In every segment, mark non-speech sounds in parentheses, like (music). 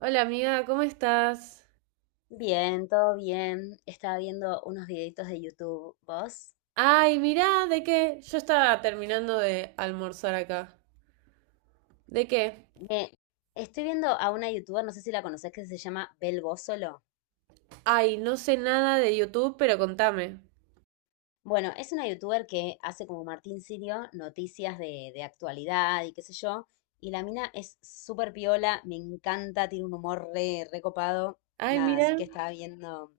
Hola amiga, ¿cómo estás? Bien, todo bien. Estaba viendo unos videitos de YouTube. ¿Vos? Ay, mirá, ¿de qué? Yo estaba terminando de almorzar acá. ¿De qué? Me estoy viendo a una youtuber, no sé si la conocés, que se llama Bel Bósolo. Ay, no sé nada de YouTube, pero contame. Bueno, es una youtuber que hace como Martín Sirio noticias de actualidad y qué sé yo. Y la mina es súper piola, me encanta, tiene un humor re copado. Ay, Nada, así que mira. estaba viendo.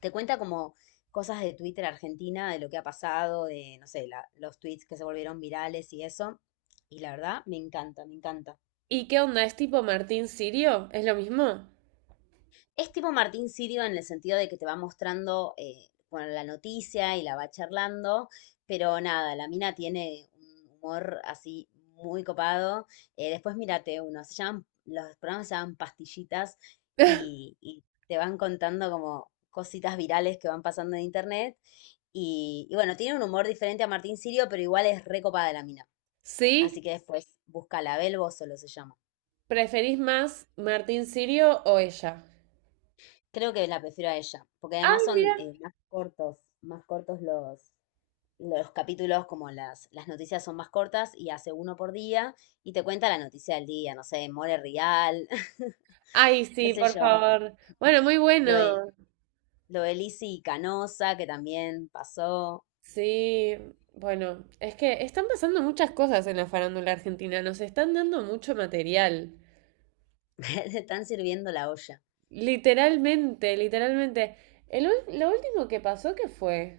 Te cuenta como cosas de Twitter Argentina, de lo que ha pasado, de, no sé, los tweets que se volvieron virales y eso. Y la verdad, me encanta, me encanta. ¿Y qué onda? ¿Es tipo Martín Sirio? ¿Es lo mismo? Es tipo Martín Sirio en el sentido de que te va mostrando bueno, la noticia y la va charlando, pero nada, la mina tiene un humor así muy copado. Después mírate uno, se llaman, los programas se llaman pastillitas (laughs) y te van contando como cositas virales que van pasando en internet. Y bueno, tiene un humor diferente a Martín Sirio, pero igual es recopada la mina. Así ¿Sí? que después búscala, Belbo solo se llama. ¿Preferís más Martín Sirio o ella? Creo que la prefiero a ella, porque además Ay, son mira. Más cortos los capítulos, como las noticias son más cortas y hace uno por día y te cuenta la noticia del día, no sé, More Real, (laughs) Ay, qué sí, sé por yo, favor. Bueno, muy lo de, bueno. lo de Lizzy Canosa, que también pasó, Sí, bueno, es que están pasando muchas cosas en la farándula argentina, nos están dando mucho material. (laughs) le están sirviendo la olla. Literalmente, literalmente. Lo último que pasó, ¿qué fue?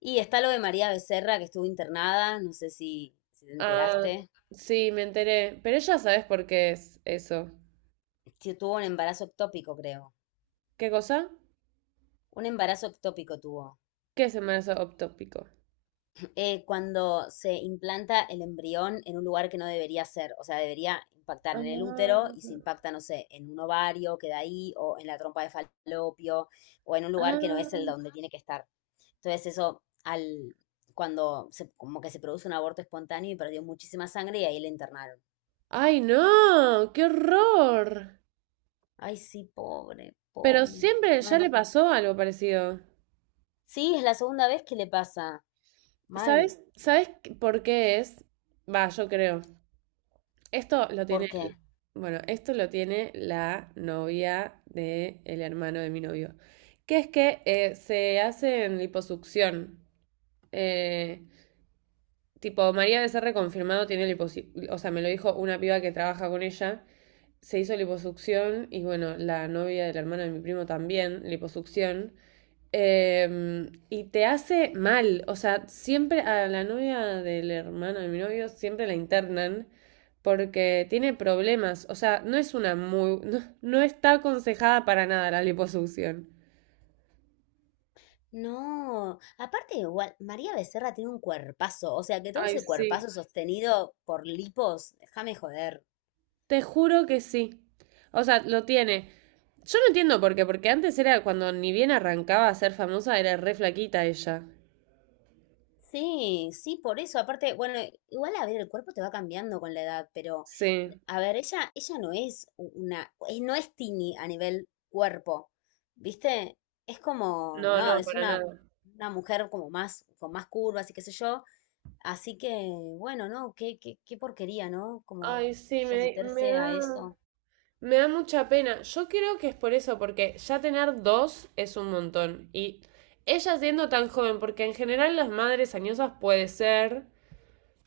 Y está lo de María Becerra, que estuvo internada, no sé si te Ah, enteraste, sí, me enteré. Pero ya sabes por qué es eso. que tuvo un embarazo ectópico, creo. ¿Qué cosa? Un embarazo ectópico tuvo. ¿Qué es el embarazo ectópico? Cuando se implanta el embrión en un lugar que no debería ser, o sea, debería impactar en el útero Ah, y se impacta, no sé, en un ovario, queda ahí, o en la trompa de falopio, o en un lugar que no es el ah. donde tiene que estar. Entonces eso, cuando como que se produce un aborto espontáneo y perdió muchísima sangre y ahí le internaron. ¡Ay, no! ¡Qué horror! Ay, sí, pobre, Pero pobre, siempre ya le mal. pasó algo parecido. Sí, es la segunda vez que le pasa, mal. ¿Sabes? ¿Sabes por qué es? Va, yo creo. Esto lo ¿Por tiene, qué? bueno, esto lo tiene la novia del hermano de mi novio, que es que se hace en liposucción. Eh, tipo, María Becerra confirmado tiene liposucción, o sea, me lo dijo una piba que trabaja con ella, se hizo liposucción y bueno, la novia del hermano de mi primo también, liposucción. Y te hace mal. O sea, siempre a la novia del hermano de mi novio siempre la internan porque tiene problemas. O sea, no es una muy. (laughs) No, no está aconsejada para nada la liposucción. No, aparte igual, María Becerra tiene un cuerpazo, o sea que todo Ay, ese sí. cuerpazo sostenido por lipos, déjame joder. Te juro que sí. O sea, lo tiene. Yo no entiendo por qué, porque antes era cuando ni bien arrancaba a ser famosa, era re flaquita ella. Sí, sí, por eso, aparte, bueno, igual a ver, el cuerpo te va cambiando con la edad, pero Sí. a ver, ella no es una, no es tini a nivel cuerpo, ¿viste? Es como, No, no, no, es para nada. una mujer como más, con más curvas y qué sé yo, así que, bueno, no, qué porquería, ¿no? Como Ay, sí, me someterse a da. eso. Me da mucha pena. Yo creo que es por eso, porque ya tener dos es un montón. Y ella siendo tan joven, porque en general las madres añosas puede ser,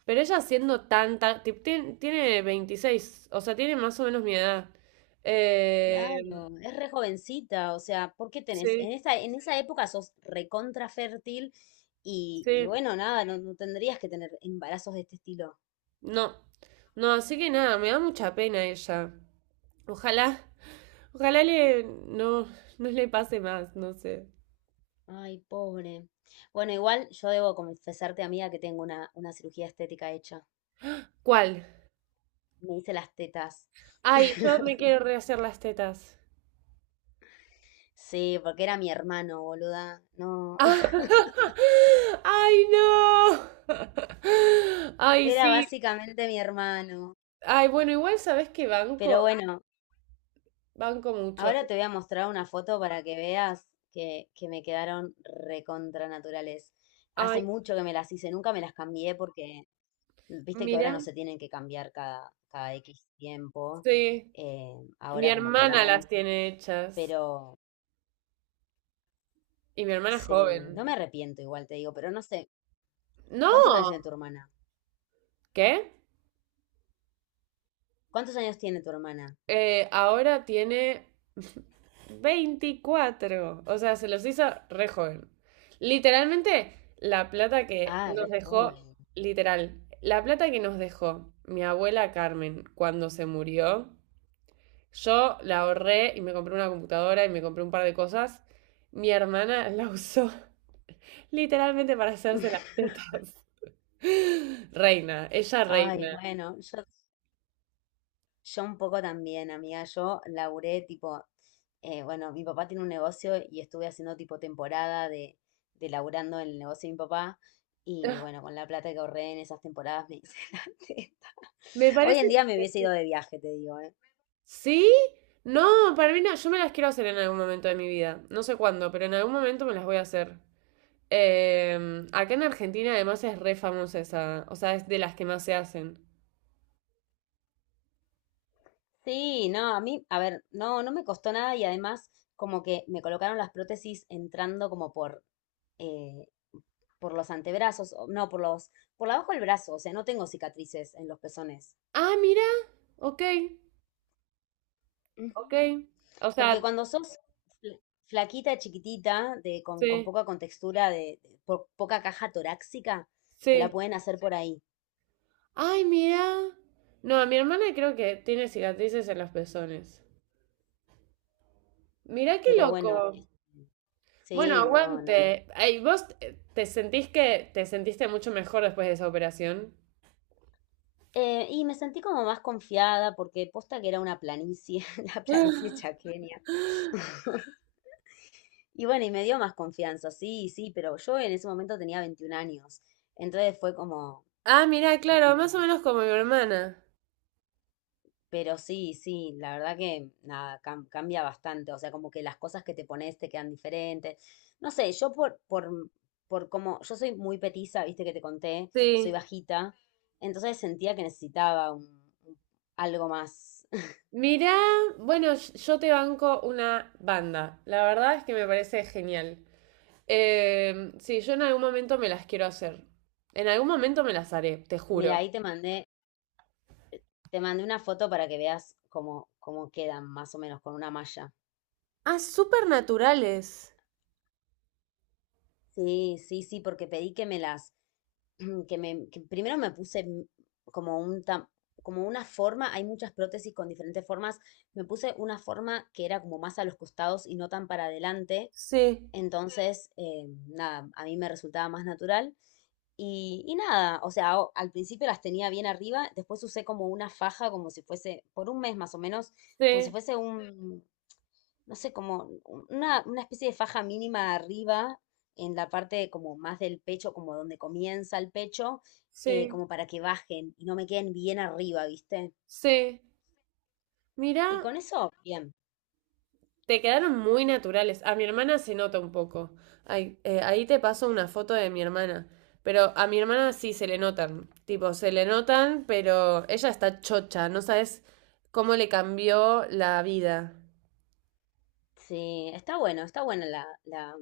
pero ella siendo tanta, tiene, 26, o sea, tiene más o menos mi edad. Eh, Claro, es re jovencita, o sea, ¿por qué tenés? En sí, en esa época sos recontra fértil y sí, bueno, nada, no, no tendrías que tener embarazos de este estilo. no. No, así que nada, me da mucha pena ella. Ojalá, ojalá le, no, no le pase más, no sé. Ay, pobre. Bueno, igual yo debo confesarte, amiga, que tengo una cirugía estética hecha. ¿Cuál? Me hice las tetas. Ay, yo me (laughs) quiero rehacer las tetas. Sí, porque era mi hermano, boluda. (laughs) No, (laughs) Ay, no. (laughs) Ay, era sí. básicamente mi hermano. Ay, bueno, igual sabes que Pero banco, bueno, banco mucho. ahora te voy a mostrar una foto para que veas que me quedaron recontra naturales. Ay, Hace mucho que me las hice, nunca me las cambié porque viste que mira, ahora no se tienen que cambiar cada X tiempo. sí. Mi Ahora como que hermana las van, tiene hechas. Pero Y mi hermana es sí, no me joven. arrepiento igual, te digo, pero no sé, ¿cuántos años No, tiene tu hermana? ¿qué? ¿Cuántos años tiene tu hermana? Ahora tiene 24. O sea, se los hizo re joven. Literalmente, la plata que Ah, nos re dejó, joven. literal, la plata que nos dejó mi abuela Carmen cuando se murió, yo la ahorré y me compré una computadora y me compré un par de cosas. Mi hermana la usó (laughs) literalmente para hacerse las (laughs) tetas. (laughs) Reina, ella Ay, reina. bueno, yo un poco también, amiga, yo laburé tipo, bueno, mi papá tiene un negocio y estuve haciendo tipo temporada de laburando en el negocio de mi papá y bueno, con la plata que ahorré en esas temporadas me hice (laughs) la teta. Me Hoy parece en día me hubiese ido de viaje, te digo, ¿eh? ¿sí? No, para mí no, yo me las quiero hacer en algún momento de mi vida. No sé cuándo, pero en algún momento me las voy a hacer. Acá en Argentina además es re famosa esa, o sea, es de las que más se hacen. Sí, no, a mí, a ver, no, no me costó nada y además como que me colocaron las prótesis entrando como eh, por los antebrazos, no, por por abajo del brazo, o sea, no tengo cicatrices en los pezones. Ah, mira, ok, ok. Ujú. O Porque sea, cuando sos fl- flaquita, chiquitita, de, con sí, poca contextura, de poca caja torácica, te la sí. pueden hacer por ahí. Ay, mira. No, mi hermana creo que tiene cicatrices en los pezones. Mirá qué Pero bueno, loco. este, Bueno, sí, no, no. aguante. Ay, ¿vos te sentís que te sentiste mucho mejor después de esa operación? Y me sentí como más confiada porque posta que era una planicie, (laughs) la planicie (laughs) chaqueña. (laughs) Y bueno, y me dio más confianza, sí, sí, pero yo en ese momento tenía 21 años. Entonces fue como, Ah, mirá, claro, más o menos como mi hermana. pero sí, sí, la verdad que nada, cambia bastante. O sea, como que las cosas que te pones te quedan diferentes. No sé, yo por como, yo soy muy petiza, viste que te conté, soy Sí. bajita. Entonces sentía que necesitaba algo más. (laughs) Mirá, bueno, yo te banco una banda. La verdad es que me parece genial. Sí, yo en algún momento me las quiero hacer. En algún momento me las haré, te Mira, juro. ahí te mandé una foto para que veas cómo, cómo quedan más o menos con una malla. Ah, súper naturales. Sí, sí, sí, porque pedí que me las, (clears throat) que me, que primero me puse como un como una forma, hay muchas prótesis con diferentes formas, me puse una forma que era como más a los costados y no tan para adelante, Sí, entonces nada, a mí me resultaba más natural y nada, o sea, al principio las tenía bien arriba, después usé como una faja, como si fuese, por un mes más o menos, como si sí, fuese no sé, como una especie de faja mínima arriba, en la parte como más del pecho, como donde comienza el pecho, sí, como para que bajen y no me queden bien arriba, ¿viste? sí. Mirá, Y con eso, bien. te quedaron muy naturales. A mi hermana se nota un poco. Ay, ahí te paso una foto de mi hermana. Pero a mi hermana sí se le notan. Tipo, se le notan, pero ella está chocha. No sabes cómo le cambió la vida. Sí, está bueno, está buena la...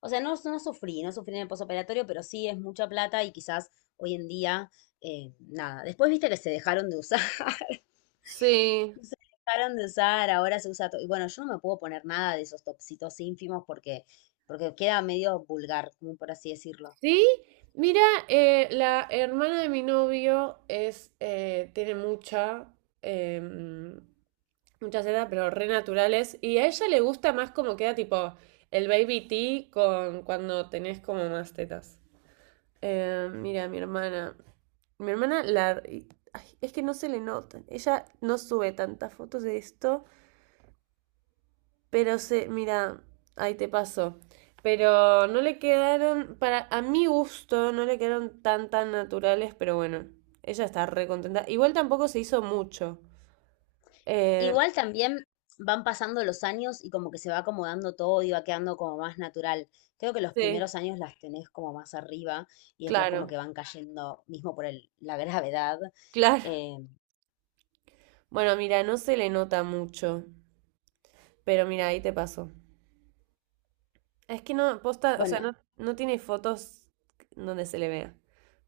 O sea, no, no sufrí, no sufrí en el posoperatorio, pero sí es mucha plata y quizás hoy en día, nada. Después viste que se dejaron de usar. (laughs) Sí. Se dejaron de usar, ahora se usa todo. Y bueno, yo no me puedo poner nada de esos topsitos ínfimos porque queda medio vulgar, como por así decirlo. Sí. Mira, la hermana de mi novio es, tiene mucha, em, mucha seda, pero re naturales. Y a ella le gusta más como queda tipo el baby tea con cuando tenés como más tetas. Mira, mi hermana. Mi hermana la. Ay, es que no se le notan. Ella no sube tantas fotos de esto. Pero se. Mira, ahí te pasó. Pero no le quedaron. Para. A mi gusto, no le quedaron tan tan naturales. Pero bueno. Ella está re contenta. Igual tampoco se hizo mucho. Eh, Igual también van pasando los años y como que se va acomodando todo y va quedando como más natural. Creo que los sí, primeros años las tenés como más arriba y después como claro. que van cayendo, mismo por la (laughs) gravedad. Claro. Eh, Bueno, mira, no se le nota mucho, pero mira, ahí te pasó. Es que no, posta, o sea, bueno, no, no tiene fotos donde se le vea.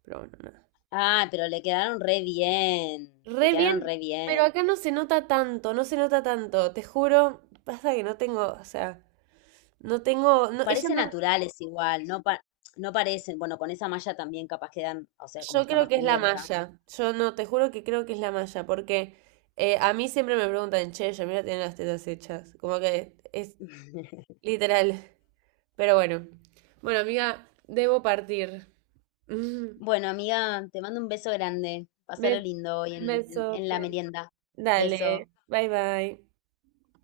Pero bueno, nada. ah, pero le quedaron re bien, le Re quedaron bien, re pero bien. acá no se nota tanto, no se nota tanto, te juro. Pasa que no tengo, o sea, no tengo, no, ella Parece no, naturales igual, no, no parecen. Bueno, con esa malla también capaz quedan, o sea, como yo está creo más que es la cubierta. malla. Yo no, te juro que creo que es la malla, porque a mí siempre me preguntan, che, mira, tiene las tetas hechas. Como que es (laughs) literal. Pero bueno. Bueno, amiga, debo partir. (laughs) Bueno, amiga, te mando un beso grande. Pásalo Bes- lindo hoy en la Besote. merienda. Dale, Beso. bye bye.